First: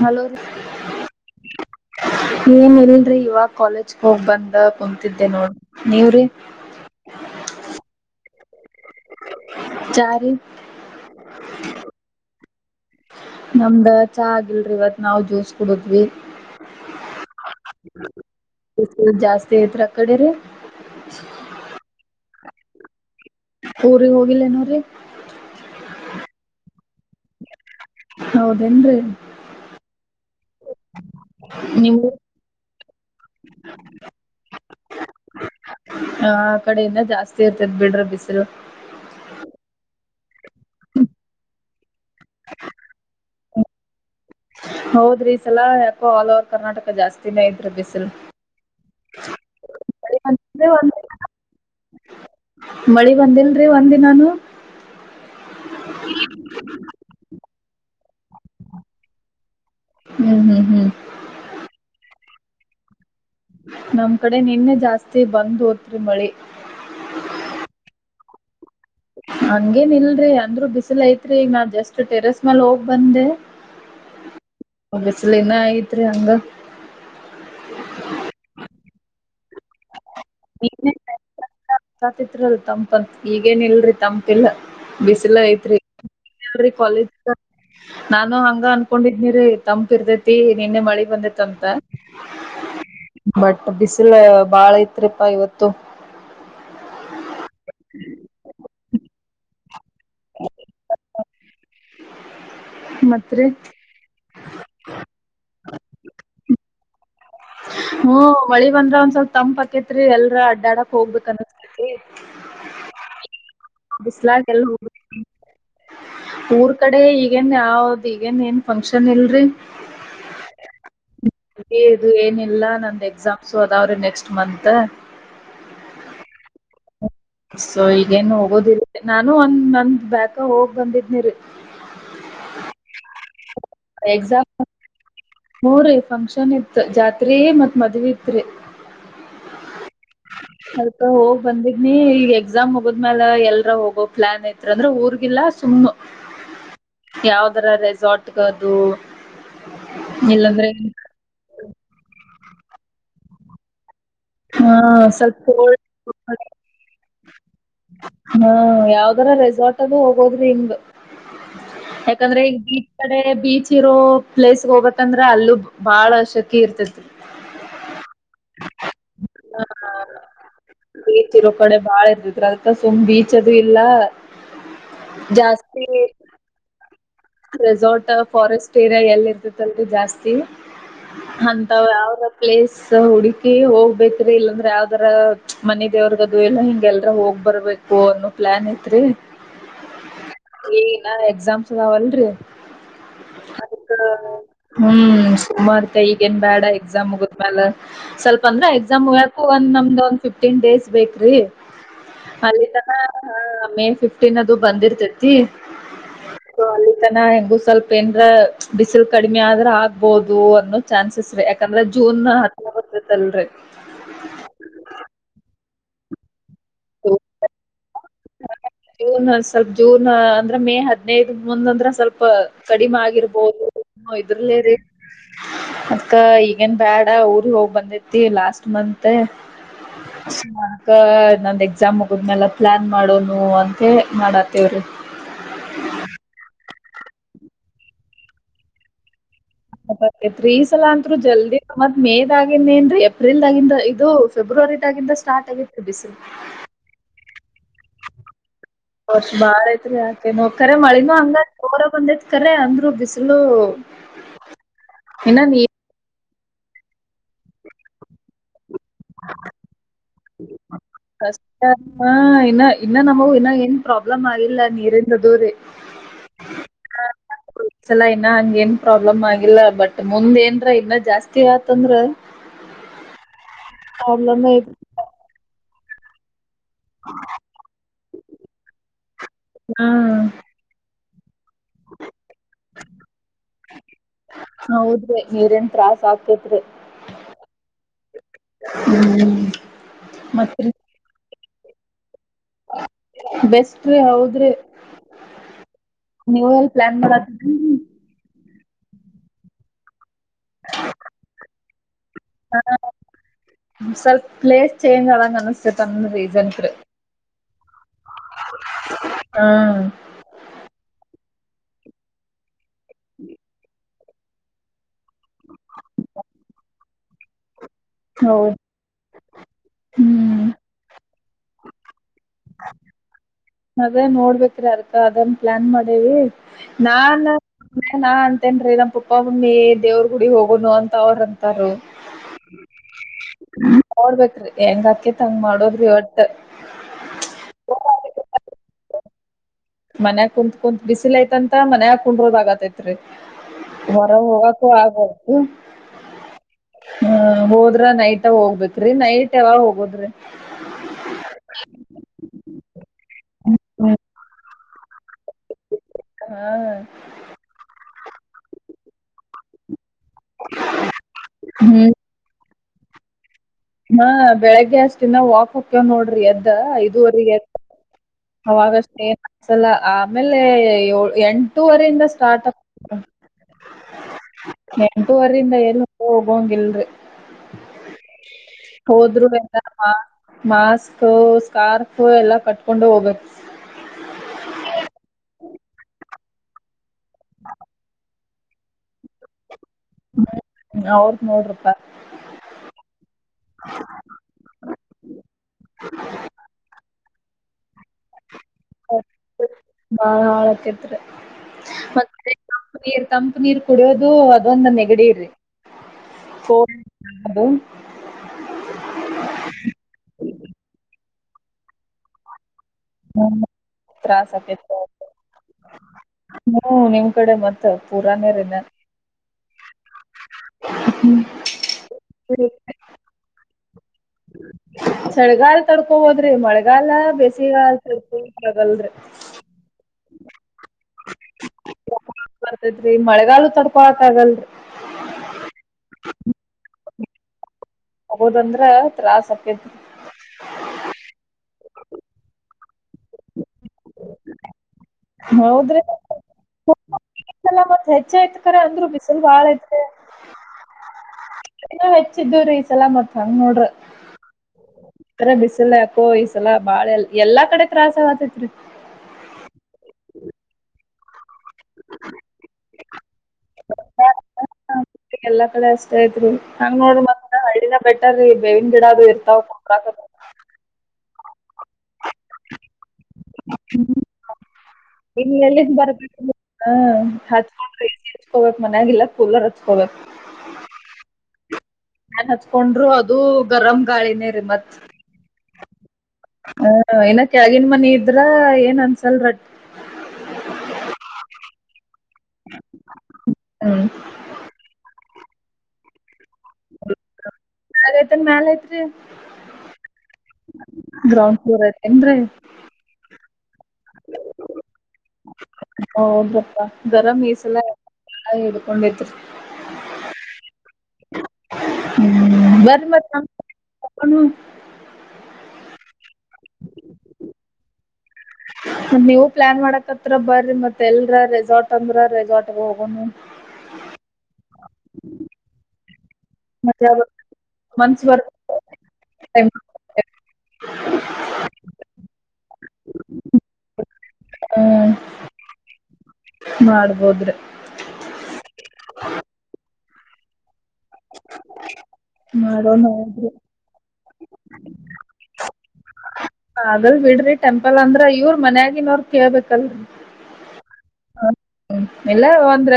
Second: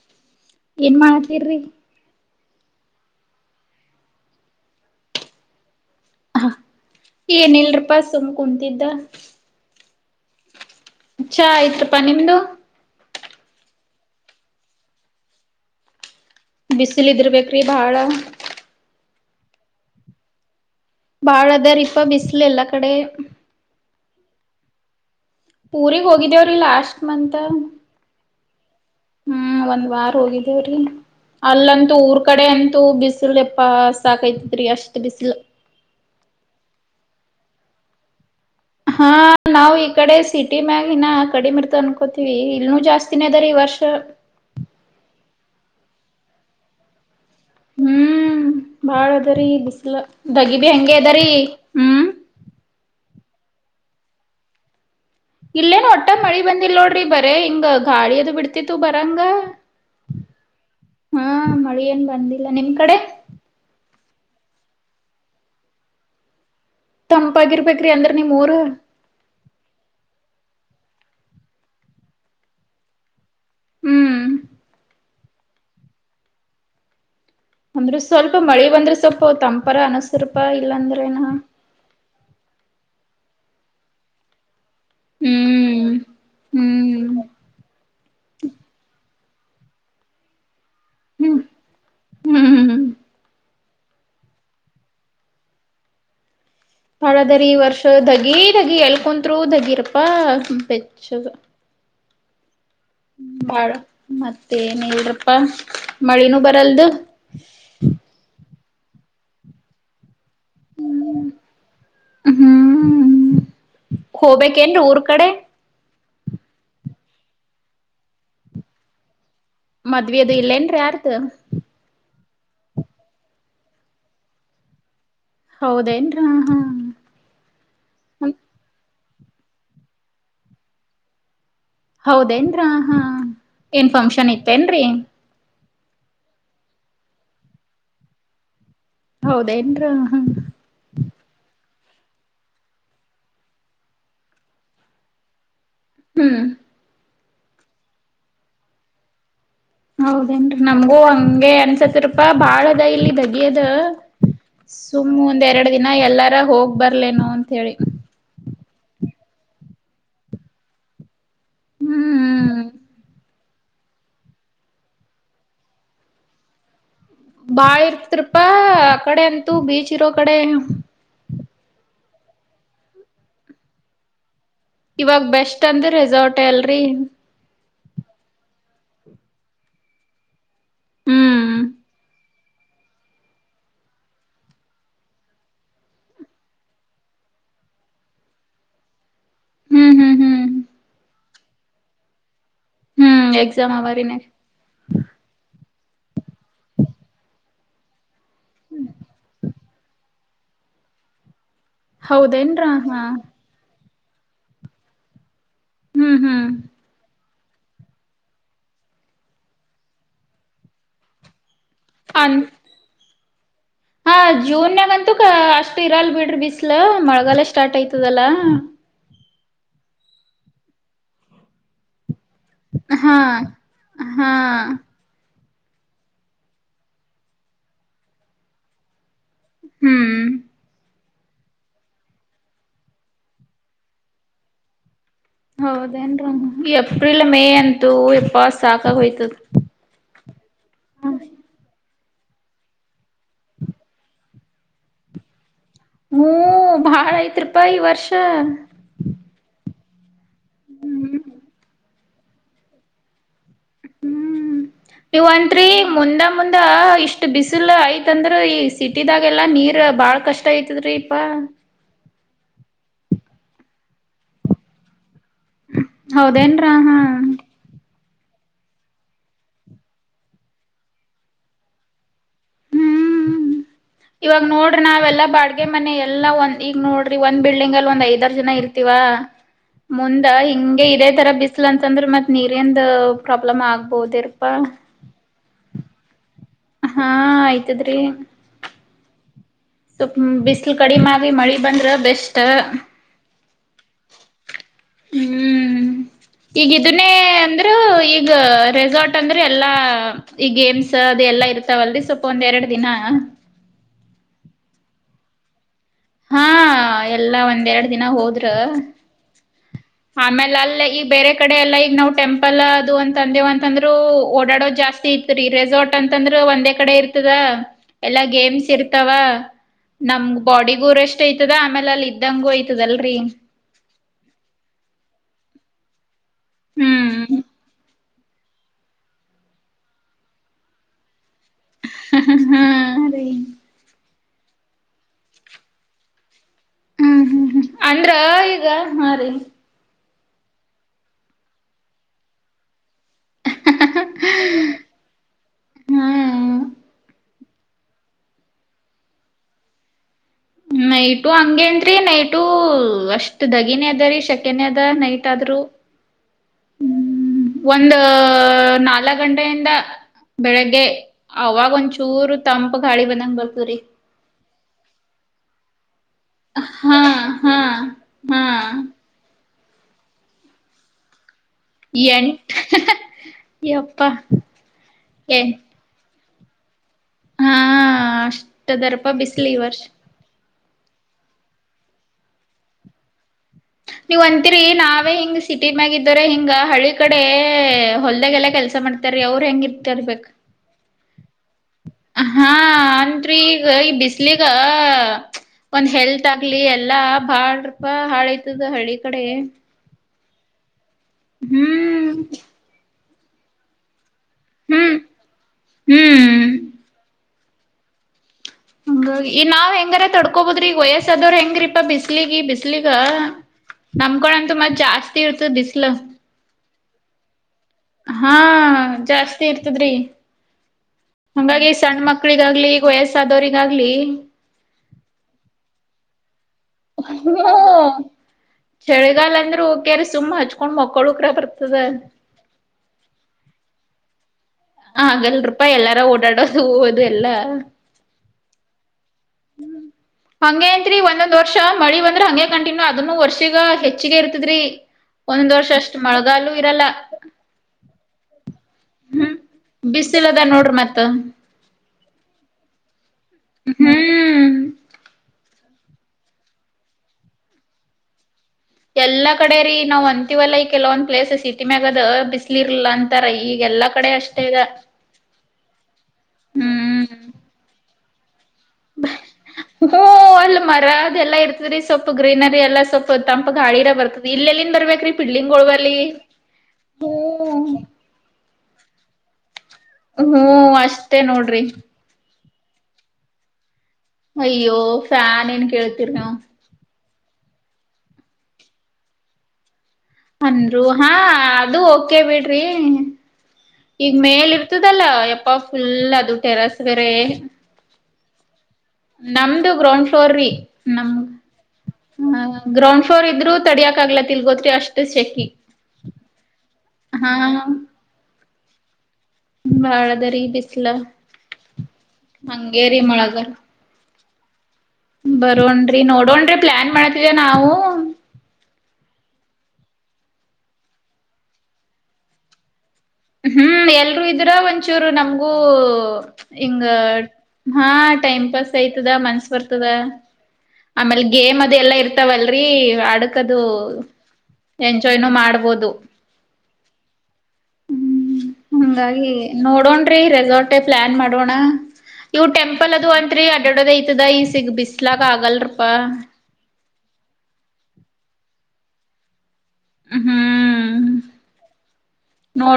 Hello ರೀ. ಏನ್ ಮಾಡತ್ತೀರ್ರಿ ಏನ್ ಇರಲ್ರರಿ ಇವಾಗ ಕಾಲೇಜ್ ಹೋಗ್ ಬಂದ ಕುಂತಿದ್ದೆ ನೋಡ. ಹ ಏನ ಇಲ್ರಪಾ ಸುಮ್. ತಿದ್ದ ಚಾ ರೀ ಚಾ ಆಯತ್ರಪ್ಪಾ ನಿಮ್ದು. ನಮ್ದ ಚಾ ಆಗಿಲ್ರಿ ಇವತ್ ನಾವ್ ಜ್ಯೂಸ್ ಕುಡುದ್ವಿ. ಬಿಸಿಲ ಇದರ್ಬೇಕ್ರಿ ಬಾಳ. ಫುಲ್ ಜಾಸ್ತಿ ಐತ್ ಕಡೆ ರೀ. ಬಾಳ ಅದಾರಿಪ್ಪ ಬಿಸ್ಲು ಎಲ್ಲಾ ಕಡೆ. ಊರಿಗೆ ಹೋಗಿಲ್ಲೇ ನೀವ್ ರೀ. ಊರಿಗೆ ಹೋಗಿದ್ದೇವ್ರೀ ಲಾಸ್ಟ್ ಮಂತ. ಹೌದೇನ್ರರಿ ಹೋಗಿದ್ದೊ ರೀ ಅಲ್ಲಂತೂ ನಿಮ್ಗು ಊರ್ ಕಡೆ ಅಂತೂ ಬಿಸಿಲು ಎಪ್ಪ ಸಾಕೈತ್ರಿ ಅಷ್ಟ ಬಿಸಿಲು. ಹ ಆ ಕಡೆಯಿಂದ ಜಾಸ್ತಿ ಇರ್ತದ ಬಿಡ್ರ ಬಿಸೃ ಹಾ ನಾವು ಈ ಕಡೆ ಸಿ ಕಟ ಮ್ಯಾಗಿನ ಕಡಿಮೆ ಇರ್ತ ಅನ್ಕೋತೀವಿ ಇಲ್ ಜಾಸ್ತಿನ ಅದಾರಿೀ ವರ್ಷ. ಹೌದ್ರಿ ಸಲ ಯಾಕೋ ಆಲ್ ಓವರ್ ಕರ್ನಾಟಕ ಜಾಸ್ತಿನೇ ಇದ್ರಿ ಬಿಸಿಲ್. ಹ್ಮ್ ಬಾಳ ಅದರಿೀ ಬಿಸ್ಲ ದಗಿ ಬಿ ಬಂದಿಲ್ರಿ ಹೆಂಗೆ ಒಂದ್ ಅದರೀ ಹ್ಮ್ ಮಳಿ ಬಂದಿಲ್ರಿ ಒಂದಿನಾನು ಇಲ್ಲೇನ ಒಟ್ಟ ಮಳಿ ಬಂದಿಲ್ಲ ನೋಡ್ರಿ ಬರೇ ಹಿಂಗ ಗಾಳಿ ಅದು ಬಿಡ್ತಿತ್ತು ಬರಾಂಗ. ಹ್ಮ್ ಹ್ಮ್ ಹ್ಮ್ ಹಾ ಮಳಿ ಎನ್ ಬಂದಿಲ್ಲ ನಿಮ್ ಕಡೆ. ನಮ್ ಕಡೆ ನಿನ್ನೆ ಜಾಸ್ತಿ ಬಂದೋತ್ರಿ ಮಳಿ. ತಂಪಾಗಿರ್ಬೇಕ್ರಿ ಅಂದ್ರ ನೀಮ್ ಊರು. ಹಂಗೇನ್ ಇಲ್ರಿ ಅಂದ್ರು ಬಿಸಿಲ ಐತ್ರಿ ಈಗ ನಾ ಜಸ್ಟ್ ಟೆರಸ್ ಮಲ್ ಹೋಗ್ ಬಂದೆ. ಹ್ಮ್ ಬಿಸಲ್ಲಿನ ಇನ್ನ ಐತ್ರಿ ಹಂಗ. ಅಂದ್ರೆ ಸ್ವಲ್ಪ ಮಳಿ ಬಂದ್ರೆ ಸ್ವಲ್ಪ ತಂಪರ ಅನಸರಪ ಇಲ್ಲಾಂದ್ರೇನ. ಸಾತಿತ್ಲ್ ತಂಪಂತತ್ ಈಗೇನ ಇಲ್ರರಿ ತಂಪ್ ಇಲ್ಲ. ಬಿಸಿಲ ಐತ್ರಿ ಹ್ಮ್ ಕಾಲೇಜ್ ಹ್ಮ್ ನಾನು ಹಂಗ ಅನ್ಕೊಂಡಿದ. ನೀ ತಂಪ ಇರ್ತೈತಿ ನಿನ್ನೆ ಮಳೆ ಹ್ಮ್ ಬಂದೈತ್ಂತ ಹ್ಮ್ ಬಟ್ ಬಿಸ್ ಲ್ಲ ಬಾಳ ಐತ್ರಿಪ್ಪಾ ಇವತ್ತು. ಹಾಳದರಿ ಈ ವರ್ಷ ಧಗಿ ದಗಿ ಎಲ್ ಕುಂತ್ರು ದಗಿರಪ್ ಪ್ಪ ಬೆಚ್ಚಗ ಮತ್ರಿ ಬಾಳ ಮತ್ತೆನ್ ಹೇಳ್ರಪ್ಪಾ ಮಳಿನೂ ಬರಲ್ದು. ಹ್ಮ ಮಳಿ ಬಂದ್ರ ಒಂದ್ ಸ್ವಲ್ಪ ತಂಪ್ ಅಕೇತ್ರಿ ಎಲ್ ಅಡ್ಡಾಡಕ್ ಹೋಗ್ಬೇಕು ಅನ್ನಸ್ತತಿ. ಹ್ಮ್ ಬಿಸ್ಲಕ್ಕೆ ಎಲ್ಲ ಹೋಗ್ಬೇಕೇನ್ರೀ ಹೋಗ್ ಊರ್ ಕಡೆ ಊರ್ ಕಡೆ ಈಗೇನ್ ಯಾವ್ದ್ ಈಗೇನ್ ಏನ್ ಫಂಕ್ಷನ್ ಇಲ್ರಿ. ಮದ್ವೆ ಅದು ಇಲ್ಲೇನ್ರ ಯಾರ್ದು. ದು ಏನಿಲ್ಲ ನಂದ ಎಕ್ಸಾಮ್ಸ್ ಅದಾವ್ರೆ ನೆಕ್ಸ್ಟ್ ಮಂತ್. ಹೌದೇನ್ರ ಹಾ ಹ ಸೊ ಈಗೇನು ಹೋಗದ ನಾನು ಒಂದ್ ನಂದ್ ಬ್ಯಾಕ್ ಹೋಗ್ ಬಂದಿದ್ನಿರಿ. ಹೌದೇನ್ರ ಹಾ ಏನ್ ಫಂಕ್ಷನ್ ಇತ್ತೇನ್ರೀ. ಮೂರ ಫಂಕ್ಷನ್ ಇತ್ತು ಜಾತ್ರೆಯೇ ಮತ್ ಮದ್ವಿ ಇತ್ರಿ. ಹೌದ ಏನ್ರ ಹಾ ಅದ್ಕ ಹೋಗ್ ಬಂದಿದ್ನಿ ಈಗ ಎಕ್ಸಾಮ್ ಹೋಗೋದ್ ಮ್ಯಾಲ ಎಲ್ರ ಹೋಗೋ ಪ್ಲಾನ್ ಐತ್ ಅಂದ್ರೆ ಊರ್ಗಿಲ್ಲಾ ಸುಮ್. ಹ್ಮ್ ಯಾವ್ದರ ರೆಸಾರ್ಟ್ಗದು. ಹೌದೇನ್ರಿ ಇಲ್ಲಾಂದ್ರೆ ನಮಗೂ ಹಂಗೆ ಎನ್ಸತ್ತು ರೂಪಾಯ ಬಾಳ ಅದ ಇಲ್ಲಿ ದಗಿಯದ. ಹಾ ಸುಮ ಸ್ವಲ್ಪ ಒಂದ್ ಎರಡು ಕೋಲ್ಡ್ ದಿನ ಎಲ್ಲಾರ ಹೋಗ್ ಬರ್ಲೇನು ಅಂತ ಹೇಳಿ. ಯಾವದರ ರೆಸಾರ್ಟ್ ಅಲ್ಲೂ ಹೋಗೋದ್ರೆ ಹಂಗ ಯಾಕಂದ್ರೆ ಈ ಹ್ಮ್ ಬೀಚ್ ಕಡೆ ಬಿ ಚಿರೋ ಪ್ಲೇಸ್ ಹೋಗಬತ್ತಂದ್ರೆ ಅಲ್ಲೂ ಬಾಳ ಶಕಿ ಇರ್ತತಿ. ಬಾಳ ಇರ್ತರಿಪಾ ಆ ಕಡೆ ಅಂತೂ ಬೀಚ್ ಹಾ ಇರೋ ಕಡೆ. ಅ್ರ ಅದ ಸುಮ್ ಬೀಚ್ ಅದು ಇಲ್ಲ. ಇವಾಗ ಬೆಸ್ಟ್ ಜಾಸ್ತಿ ಅಂದ್ರ ರೆಸಾರ್ಟ ಅಲ್ರಿ. ರೆಸಾರ್ಟ್ ಫಾರೆಸ್ಟ್ ಏರಿಯಾ ಎಲ್ಲಿ ಇರ್ತತಿಲ್ರಿ ಜಾಸ್ತಿ ಹ್ಮ್ ಹಂತ ವದ ಪ್ಲೇಸ್ ಹುಡುಕಿ ಹೋಗ್ಬೇಕ್ರ ಇಲ್ಲಾಂದ್ರೆ ಯಾವ್ದರ ಮನೆ ದೇವ್ರಗದು ಎಲ್ಲ ಹಿಂಗೆ ಎಲ್ರ ಹೋಗ್ ಬರ್ಬೇಕು ಅನ್ನೋ ಪ್ಲಾನ್ ಐತ್ರಿ ಹ್ಮ್ ಹ್ಮ್ ಹ್ಮ್ ಏನಾ ಎಗ್ಸಾಮ್ಸ್ ಕಾವಾಲಿ ಹ್ಮ್ ಎಕ್ಸಾಮ್ ಅದ ಅವರಿನ ಹ್ಮ್ ಸುಮಾರ ಮತ್ತ ಈಗ ಏನ್ ಬೇಡ ಎಕ್ಸಾಮ್ ಮುಗಿದ್ಮೇಾಲ ಸ್ವಲ್ಪ ಅಂದ್ರ ಎಕ್ಸಾಮ್ಗಕು ಒಂದ್ ನಮ್ದು ಫಿಫ್ಟೀನ್ ಡೇಸ್ ಬೇಕ್ರಿ ಹೌದೇನ್ರ ಅಲ್ಲಿ ಹಾ ಫಿಫ್ಟೀನ್ ಅದು ಬಂದಿರ್ತೈತಿ ಹ್ಮ್ ಹ್ಮ್ ಹೆಂಗು ಸ್ವಲ್ಪ ಏನ್ರ ಬಿಸಿಲು ಕಡಿಮೆ ಆದ್ರ ಆಗ್ಬಹುದು ಅನ್ನೋ ಚಾನ್ಸಸ್ ರ ಅ ಹಾ ಜೂನ್ ನಗಂತು ಕಷ್ಟ ಇರಲ್ ಬಿಡ್ರಿ ಬಿಸ್ಲ ಮಳಗಾಲ ಸ್ಟಾರ್ಟ್ ಆಯತದಲ್ಲಾ ಜೂನ್ ಸ್ವಲ್ಪ ಜೂನ್ ಅಂದ್ರೆ ಮೇ ಹದ್ನೈದು ಮುಂದ್ ಅಂದ್ರ ಸ್ವಲ್ಪ ಕಡಿಮೆ ಹಾ ಆಗಿರ್ಬೋದು ಹಾ ಇದ್ರಲೇ ರೀ ಅದಕ್ಕ ಈಗೇನ್ ಬ್ಯಾಡ ಊರ್ ಹೋಗ್ ಬಂದೈತಿ ಲಾಸ್ಟ್ ಮತ್ ಹ್ಮ್ ಸ ಅಕ ನಂದ ಎಕ್ಸಾಮ್ ಹೋಗದ್ಲ್ಲ ಪ್ಲಾನ್ ಮಾಡೋನು ಅಂತ ಮತ್ತೆ ಮಾಡಾತ್ತವರು ಹೌದೇನ್ರ ಎಏಪ್ರಿಲ್ ಮೇ ಅಂತೂ ಎಪ್ಪ ಸಾಕಾಗ ಹಯ್ತದೆ ತ್ಸಲ ಅಂತ್ರು ಜಲ್ದಿ ಮತ್ ಮೇದಾಗಿದೇಏನ್ ಏಪ್ರಿಲ್ದಾಗಿದ ಇದು ಫೆರವರಿ ಆಾಗಿಂದ ಸ್ಟಾರ್ಟ ಆಗಿತ್ತು ಹೂ ಭಾಳ ಐತ್ರಿಪಾ ಈ ವರ್ಷ ವರ್ಷ್ ಬಾಳ ಐತ್ರಿ ಯಾಕೆ ನೋಕರ ಮಳಿನ ಹಂಗ ಜೋರ ಬಂದೈತ್ ಕರ ಅಂದ್ರು ಬಿಸಿಲು ಹ್ಮ್ ಇನ್ನ ನೀವ್ತ್ರಿ ನೀರ್ ಮುಂದ ನ ಮುಂದ ಇಷ್ಟ್ ಬಿಸಿಲು ಆಯ್ತಂದ್ರೆ ಸಿಟಿದಾಗೆಲ್ಲಾ ನೀರ್ ಬಾಳ ಕಷ್ಟ ಐತದ್ರೀ ಇಪ್ಪಾ ಇನ್ನು ನಮಗ ಇನ್ನ ಏನ್ ಪ್ರಾಬ್ಲಮ್ ಆಗಿಲ್ಲ ನೀರ ಹೌದೇನ್ರ ಹಾ ಚಲಾ ಇನ್ನ ಹಂಗ ಏನ್ ಪ್ರಾಬ್ಲಮ್ ಆಗಿಲ್ಲ ಬಟ್ ಮುಂದ್ ಏನ್ರ ಇನ್ನ ಜಾಸ್ತಿ ಆತಂದ್ರ ಹ್ಮ್ ಪ್ರಾಬ್ಲಮ್ ಇವಾಗ ಐತಿ ನೋಡ್ರ ನಾವೆಲ್ಲಾ ಬಾಡಗೆ ಮನೆ ಎಲ್ಲಾ ಒಂದ ಈಗ ನೋಡ್ರಿ ಒಂದ್ ಬಿಲ್ಡಿಂಗ್ ಅಲ್ಲಿ ಒಂದ್ ಐದರ್ ಜನ ಇರ್ತಿವ ಹ್ಮ್ ಮುಂದ ಹಿಂಗೆ ಇದದೆ ತರ ಬಿಸಲ ಅಂತಂದ್ರ ಮತ್ ನೀರಿಂದ ಪ್ರಾಬ್ಲಮ್ ಆಗ್ಬೋದರಪಾ ಹೌದ್ರಿ ನೀರಿನ್ ಸಸ್ ಆಗ್ತ ಹಾ ಆಯ್ತದ್ರಿ ಹ್ಮ್ ಸುಪ್ ಮತ್ತ್ರಿ ಬಿಸಲು ಕಡಿಮೆ ಆ ಮಳಿ ಬಂದ್ರ ಬೆಸ್ಟ್ ಬೆಸ್ಟ್ ಹೌದ್ರಿ ಹ್ಮ್ ನೀವ್ ಈಗ ಎಲ್ ಪ್ಲಾನ್ ಇದನ್ನೇ ಮಾಡಾತಿರೇನ್ರಿ? ಅಂದ್ರರು ಈಗ ರೆಸಾರ್ಟ್ ಅಂದ್ರೆ ಎಲ್ಲಾ ಈ ಗೇಮ್ಸ್ ಅ ಎಲ್ಲಾ ಇರ್ತಾವಲ್ರಿ ಸ್ವಲ್ ಹಾ ಸ್ವಲ್ಪ ಪ್ಲೇಸ್ ಚೇಂಜ್ ಆದಂಗ ಅನತ ಹಾ ಎಲ್ಲಾ ಒಂದೆರಡು ದಿನ ಹೋದ್ರ ಹ್ಮ್ ಆಮೇ ಲಾಲ್ ಈಗ ಬೇರೆ ಕಡೆ ಎಲ್ಲ ಈಗ ನಾವವು ಟೆಂಪಲ್ ಅದು ಅಂತ ಅಂದೇವ ಅಂತ ಅಂದ್ರು ಓಡಾಡೋದು ಜಾಸ್ತಿ ಇತ್ ರೀ ರೆಸಾರ್ಟ್ ಅಂತಂದ್ರರು ಒಂದೇ ಕಡೆ ಇರ್ತದ ಎಲ್ಲಾ ಹೌದ್ ಗೇಮ್ಸ್ ಇರ್ತಾವ ನಮ ಹ್ಮ್ ಬಾಡಿಗು ರೆಸ್ಟ್ ಐತದ ಆಮೇಲೆ ಅಲ್ಲಿ ಇದ [unintelligible] ಗುೋಯ್ತದಲ್ರರಿ ಅದೇ ನೋಡ್ಬೇಕ್ರ ಅರ್ತ ಅದನ್ ಪ್ಲಾನ್ ಮಾಡೇವಿ ನಾನ್ ಹ್ಮ್ ನಾ ಅಂತೇನ್ೀ ನಮ್ಮ ಪುಪ್ಪ ಮಮ್ಮಿ ದೇವ್ರ ಗುಡಿ ಹೋಗೋನು ಅಂತ ಅವ್ರಂತ ರ ಹಾ ರೀ [unintelligible] ಹೆಂಗಕಿತಂಗ್ ಮಾಡೋದ್ರಿ ಒಟ್ಟು. ಯ ಮರೀ. ಮನ್ಯಗ್ ಕುಂತ್ ಕುಂತ್ ಬಿಸಿಲೈತಂತ ಮನ್ಯಗ್ ಕುಂದ್ರದ್ ಆಗತೈತಿ. ಹೊರಗೂಗಕು ಆಗವಲ್ದು. ಹ್ಮ್ ಹೋದ್ರ ನೈಟ ಹೋಗ್ಬೇಕ್ರಿ ನೈಟ್ ಯಾವಾಗ್ ಹೋಗೋದ್ರಿ. ನೈಟು ಹಂಗೇನ್ರಿ ನೈಟು ಅಷ್ಟ್ ದಗಿನೆ ಅದರೀ ಶಕ್. ಕಿನೆದ ನೈಟ್ ಆದ್ರು. ಹಾ ಒಂದು ನಾಲ್ಕ್ ಗಂಟೆಯಿಂದ ಬೆಳಿಗ್ಗೆ ಅವಾಗೊಂಚೂರು. ತಂಪ್ ಗಾಳ ಬಂದಂಗ್ ಬಾರ್. ಹ ಬೆಳಿಗ್ಗೆ ಅಷ್ಟಿನ ವಾಕ್ ಹೊಕ್ಕಿವ್ ನೋಡ್ರಿ ಎದ್ದ ಹಾ ಐದುವರೆ ಎದ್ದ. ಹಾ ಹಾ ಅವಾಗಷ್ಟೇನ್ ಏನ್ಸಲ್ಲ ಆಮೇಲೆ ಯೋಳ್ ಎಂಟ್. ಎಂಟು ವರಿಂದ ಎಂಟ್ ಸ್ಟಾರ್ಟ್ಕತ್ರಿ ಯಪ್ಪಾ ಎಂಟು ಏ ವರಿಂದ ಎಲ್ಲೂ. ಹೋಗಂಗಿಲ್ರಿ. ಹಾ ಅಷ್ಟದಾರಪ ಬಿಸ್ಲಿ ಈ ವರ್ಷ. ಮಾಸ್ಕ್ ಸ್ಕಾರ್ಫ್ ಎಲ್ಲ ಕಟ್ಕೊಂಡೆ ಹೋಗ್ಬಕ್. ಇಲ್ಲರೆ ಹಿಂಗ ಹಳ್ಳಿ ಕಡೆ ಹೊಲ್ದಾಗೆಲ್ಲ ಕೆಲಸ ಮಾಡ್ತಾರೀ ಅವ್ರ ಹೆಂಗಿರ್. ಅವ್ರ್ದ್ ನೋಡ್ರಿ. ಹಾ ಅಂತ್ರಿ ಈಗ ಈ ಬಿಸ್ಲಿಗ ಬಾಳ್ರಪ ಹಾಳೈತದ ಹಳ್ಳಿ ಕಡೆ. ಹ ಹಕೇತ್ರಿ ಹ್ಮ್. ತಂಪ್ ನೀರ್ ಕುಡಿಯೋದು ಅದೊಂದು ಹ್ಮ್ ನೆಗಡಿ ರೀ. ಹ್ಮ್ ಹಂಗಾಗಿ ಇಗ್ ನಾವ್ ಹೆಂಗಾರ ತಡ್ಕೋಬೋದ್ರಿ ಇವಾಗ್ ವಯಸ್ಸದವ್ರ್ ಹೆಂಗ್ರೀಪಾ ಬಿಸ್ಲಿಗೆ ಬಿಸ್. ಗ ತ್ರಾಸ್ ನಮ್ಕಡೆ ಅಂತು ಮತ್ ಆಕ್ಕೇತ್ರಿ ಜಾಸ್ತಿ ಇರ್ತ ಬಿಸ್ಲಾ. ಹ್ಮ್ ನಿಮ್ ಕಡೆ ಮತ್. ಹಾ ಜಾಸ್. ಇರ್ತದ್ರಿ ಹಂಗಾಗಿ ಸಣ್ಮಕ್ಳಿಗಾಗ್ಲಿ ಈಗ ವಯಸ್ಸದವ್ರಿಗ್. ಚಳಗಾಲ್ ತಡ್ಕೊ ಬೋದ್ರಿ ಮಳೆ. ಮಳೆಗಾಲ ಬೆಸ್ಗೆಗಾಲ ಹ್ಮ್ ತಡ್ಕೊಳಕ್ ಆಗಲ್ರಿ. ಚಳಿಗಾಲ ಅಂದ್ರೂ ಓಕ್ಯಾರಿ ಸುಮ್ ಹಚ್ಕೊಂಡ್ ಮಕ್ಕೊಳಕ್ರ ಬರ್ತದ ಬರ್ತದ್ರಿ ಮಳೆಗಾಲೂ ತಡ್ಕೋಳಕ್ ಆಗಲ್ರಿ. ಹಗಲ್ರಪಾ ಎಲ್ಲಾರ ಓಡಾಡೋದು ಹದು ಎಲ್ಲಾ. ಹೌದಂದ್ರ. ಹ್ಮ್ ಹಂಗೆಂತ್ರಿ ಒಂದೊಂದ್ ವರ್. ವರ್ಷ ಮಳಿ ಬಂದ್ರ ಹಂಗೆ ಕಂಟಿನ್ಯೂ ಅದುನ್ನು ವರ್ಷಿಗ ಹೆಚ್ಚಿಗೆ ಇರ್ತದ್ರಿ. ಒಂದ್ ವರ್ಷ ಅಷ್ಟ್ ಮಳೆಗಾಲೂ ಇರಲ್ಲ. ಲ್ಲ ಮತ್ ಹೆಚೈತ್ ಕರ ಅಂದ್ರು ಬಿಸುಲ್ ಹ್ಮ್ ಬಾಳ ಐತ್ರಿ. ಬಿಸಿಲದ ನೋಡ್ರಿ ಮತ್ತ. ಚಿದ್ದೂರಿ ಈಸಲ ಮತ್ ಹ್ಮ್ ಹಂಗ್ನೋಡ್ರ ಬಿಸ್. ಇಲ್ಲಪೋ ಈಸಲ ಬಾಳಲ್ ಎಲ್ಲಾ ಕಡೆ ತ್ರಾಸಗತೈತ್ರಿ. ಎಲ್ಲಾ ಕಡೆ ರೀ ನಾವ್ ಅಂತೀವಲ್ಲಾ ಈ ಕೆಲವೊಂದ್ ಪ್ಲೇಸ್ ಸಿಟಿ ಮ್ಯಾಗದ ಬಿಸ್ಲಿರಲ್. ಲ್ಲ ಅಂತಾರ ಇಗ್ ಎಲ್ಲಾ ಕಡೆ ಅಷ್ಟೇ ಇದೆ. ಎಲ್ಲ ಕಡೆ ಅಷ್ಟ ಐತ್ರಿ ಹಂಗ ನೋಡದದ್ರಾ ಹಳ್ಳಿನ ಬೆಟರ್ ರೀ. ಬೇವಿನ ಗಿಡಗುಳ್. [unintelligible] ಅದೆಲ್ಲ ಇರ್ತದರಿ ಸ್ವಲ್ಪ ಗ್ರೀನರಿ ಎಲ್ಲಾ ಸ್ವಪ ತಂಪ್ ಗಳ್ಯಾರ ಬರ್ತದ ಇಲ್. ಏನ್ ಬರ್ಬಾಕ್ರಿ ಇನ್ ಪಿಡ್ಲಿಂಗ ಎಲ್ಲಿಂದ ಗೋವರ್ಲಿ ಬರ್ಬೇಕ್ರಿ ಹಾ ಹ್ಮ. ಹಚ್ಕೊಂಡ್ರ ಹಚ್ಕೋಬೇಕ್ ಮನ್ಯಾಗಿಲ್ಲ ಕೂಲರ್ ಹಚ್ಕೋಬೇಕ್. ಹ್ಮ್ ಅಷ್ಟೇ ನೋಡ್ರಿ. ನಾನ್ ಹಚ್ಕೊಂಡ್ರು ಅದು ಗರಂ. ಗಾಯೀನೇರಿ ಮತ್ ಅಯ್ಯೋ ಫ್ಯಾನ್ ಏನ್ ಕೇಳ್ತೀರಿ ನೀವು ಹ. ಇನ ತೆಳಗಿನ್ ಮನಿ ಇದ್ರ ಏನ್ ಅನ್ಸಲರ್ಟ್. ಅಂದ್ರು ಹಾ ಅದು. ಬಿಡ್ರಿ ಹ್ಮ್ ಇಗ್ ಮೇಲ್ ಇರ್ತದಲ್ಲ ಯಪ್ಪ ಫುಲ್ ಅದು. ಟೆರಸ್ ಬೇರೆ. ಕೆಳಗ್ ಐತೇನ್ ಮ್ಯಾಲ್ ಐತ್ರಿ ನಮ್ದು ಗ್ರೌಂಡ್ ಫ್ಲೋರ್ ರೀ ನಮ್ದ ಗ್ರೌಂಡ್ ಫ್ಲೋರ್ ಐತೇನ್ರಿ ಹ ಗ್ರೌಂಡ್ ಫ್ಲೋರ್. [unintelligible] ರು ತಡಿಯಕ್ ಆಗ್ಲಾತಿಲ್ಗೋತ್ರಿ ಅಷ್ಟು ಶಕೀ. ಹೌದಪ್ಪಾ ಗರಂ ಈ ಸಲಾ ಹಿಡ್ಕೊಂಡಿತ್ರಿ. ಬಾಳದರಿ ಬಿಸ್ಲ ಹ್ಮ್ ಬರ್ರಿ ಹಂಗೇರಿ ಮತ್ ನಮ್ ಮಳೆಗಾಲ. ಕರ್ಕೊಂಡು ಬರೋಣ್ರಿ ನೋಡಣ್ರಿ ಪ್ಲಾನ್ ಮಾಡ್ತಿದೇವ ನಾವು. ನೀವು ಪ್ಲಾನ್ ಮಾಡಕ್ತ್ರ ಬರ್ರಿ ಮತ್ ಎಲ್ರ ರೆಸಾರ್ಟ್ ಅಂದ್ರ ರೆಸಾರ್ಟಗ ಹೋಗೋನು. ಹ್ಮ್ ಎಲ್ರುೂ ಇದ್ರ ಒಂದ ಒಂಚೂರು ನಮ್ಗೂ. ಹಿಂಗ ಮಜಾ ಬರ್ ಹಾ ಮನ್ಸ್ ಬರ್ ಟೈಮ್ ಪಾಸ್ ಐ್ತದ ಮನ್ಸ ಬರ್ತದ. ಆಮೇಲ್ ಗೇಮ್ ಅದು ಎಲ್ಲಾ ಇರ್ತಾವಲ್ರರಿ ಆಡಕ್ದು. ಎಂಜಾಯ್ನೂ ಮಾಡ್ಬೋದು. ಮಾಡಬಹುದ್ರಿ. ಹ್ಮ್ ಹಂಗಾಗಿ ನೋಡೋಣ್ರಿ ರೆಸಾರ್ಟೆ ಪ್ಲಾನ್ ಮಾಡೋಣ. ಇವು ಮಾಡೋಣ ಟೆಂಪಲ್ ಅದು ಹೊಂಟ ರಿಅಡ್ಡಾಡದ ಐತದ ಈ ಸಿಗ್ ಬಿಸ್ಲಾಕ್ ಆಗಲ ರಪ್ಪ. ಅಗಲ ಬಿಡ್ರಿ ಟೆಂಪಲ್. ಹ ಇವ್ರ ಮನ್ಯಾಗಿ ನವರ ಕೇಳಬೇಕ್ ಅಲ್ರಿ. ಹ್ಮ್.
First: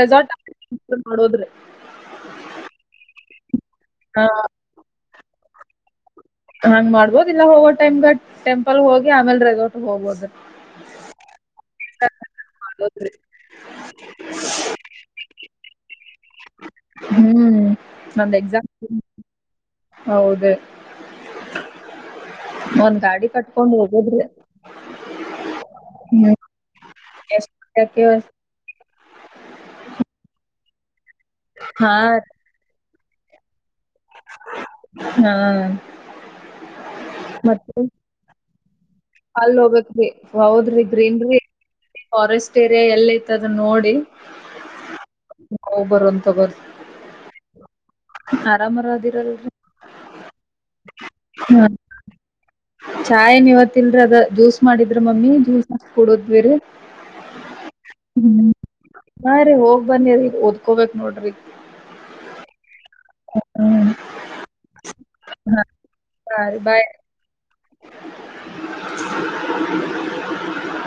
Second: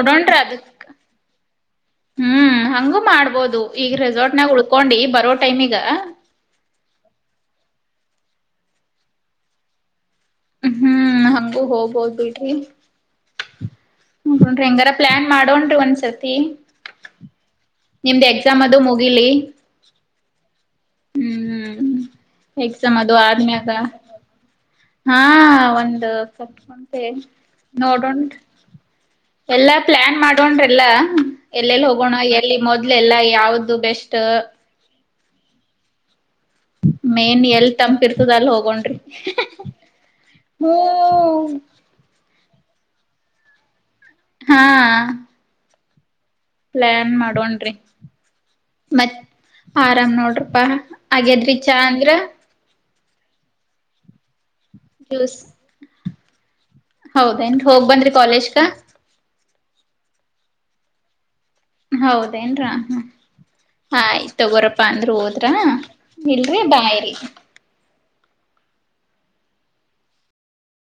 ರೆಸಾರ್ಟ್ ಅದಕ್ ಮಾಡೋದ್ರಿ ಹ್ಮ್ ಹಂಗೂ ಮಾಡ್. ಬಹುದು ಈಗ ಹಾ ರೆಸಾರ್ಟ್ ನ್ಯಾಗ ಉಳ್ಕೊಂಡಿ ಬರೋ ಟೈಮ್ ಮೀ ಗ. ಹಂಗ್ ಮಾಡ್ಬೋದು ಇಲ್ಲ ಹೋಗೋ ಟೈಮ್ಗ ಟೆಂಪಲ್ ಹೋಗಿ ಆಮೇಲ್ ರೆಸಾರರ್ಟ್ ಹೋಗ್ಬೋದ್ರಿ. ಹ್ಮ್ ಹಂಗೂ ಹೋಗ. ಹೋಗ ಬಿಡ್ರಿ ಹ ಹಂಗಾರ ಪ್ಲಾನ್ ಮಾಡೋನ್ ರಿ ಒಂದ್ಸ. [unintelligible] ಹ್ಮ್ ನಿಮ್ದ ಎಕ್ಸಾಮ್ ಅದು ಮುಗಿಲಿ. ಹೌದು ಹ್ಮ್ ಎಕ್ಸಾಮ್ ಒಂದ್ ಅದು ಗಾದಿ ಆದ್ಮ್ಯಾಗ ಕಟ್ಕೊಂಡು ಹೋಗದ್ರಿ. ಹಾ ಒಂದ [unintelligible] ಎಷ್ಟ್ ಯಾಕೆ ನೋಡೋನ್ರಿ. ಎಲ್ಲಾ ಪ್ಲಾನ್ ಮಾಡೋನ್ರೀ ಎಲ್ಲ ಎಲ್ಲೆಲ್ಲಿ ಹಾ ಹೋಗೋಣ ಎಲ್ಲಿ ಮೊದ್ ಇದ ಎಲ್ಲಾ ಯಾವ್ದು ಬೆಸ್ಟ್. ಹಾ. ಮೇನ್ ಎಲ್ ತಂಪಿ ಇರ್ತದ ಅಲ್ಲಿ ಹೋಗೋಣ್ರಿ. ಅಲ್ಲಿ ಹೋಗ್ಬೇಕೇರಿ ಹೂ ಹೌದ್ರಿ ಗ್ರೀನ್ರಿ ಫಾರೆಸ್ಟ್. ಸೆರೆ ಎಲ್ಲ ಐತ ಅದನ್ನ ನೋಡಿ. ಹಾ ಹೊಗಿ ಬರೋಣ. ಪ್ಲಾನ್ ಮಾಡೋನ್ ರಿ ಆರಾಮರ ಮತ್ ಅದಿರಲ್ರಿ ಆ ಆರಾಮ್ ನೋಡ್ರಪಾ ಆಗೆದ್ರೀ ಚಾ ಅಂದ್ರ. ಚಾಯ್ ನೀ ಇವತ್ ಇಲ್ರ ಅದ ಜ್ಯೂಸ್ ಮಾಡಿದ್ರ ಮಮ್ಮಿ ಜ್ಯೂಸ್ ಕೊಡೋದ್ ವಿರಿ. ಹೌದ ಏನ್ ರಿ ಹೋಗ್ ಬಂದ್ರಿ ಕಾಲೇಜ ಕ. ಹಾ ಹೋಗ್ ಬನ್ನಿ ರಿ ಓದ್ಕೋಬೇಕಕ್ ನೋಡ್ರಿ ಈಗ. ಹೌದ ಏನ್ ರಾ. ಹ್ಮ್ ಆಯ್ತತ್ ತಗೋರಪ್ಪಾ ಅಂದ್ರರ ಓದ ರಾ ಸರಿ ಇಲ್ರಿ ಬಾಯ್. ಬಾಯ್ರಿ. [inaudible]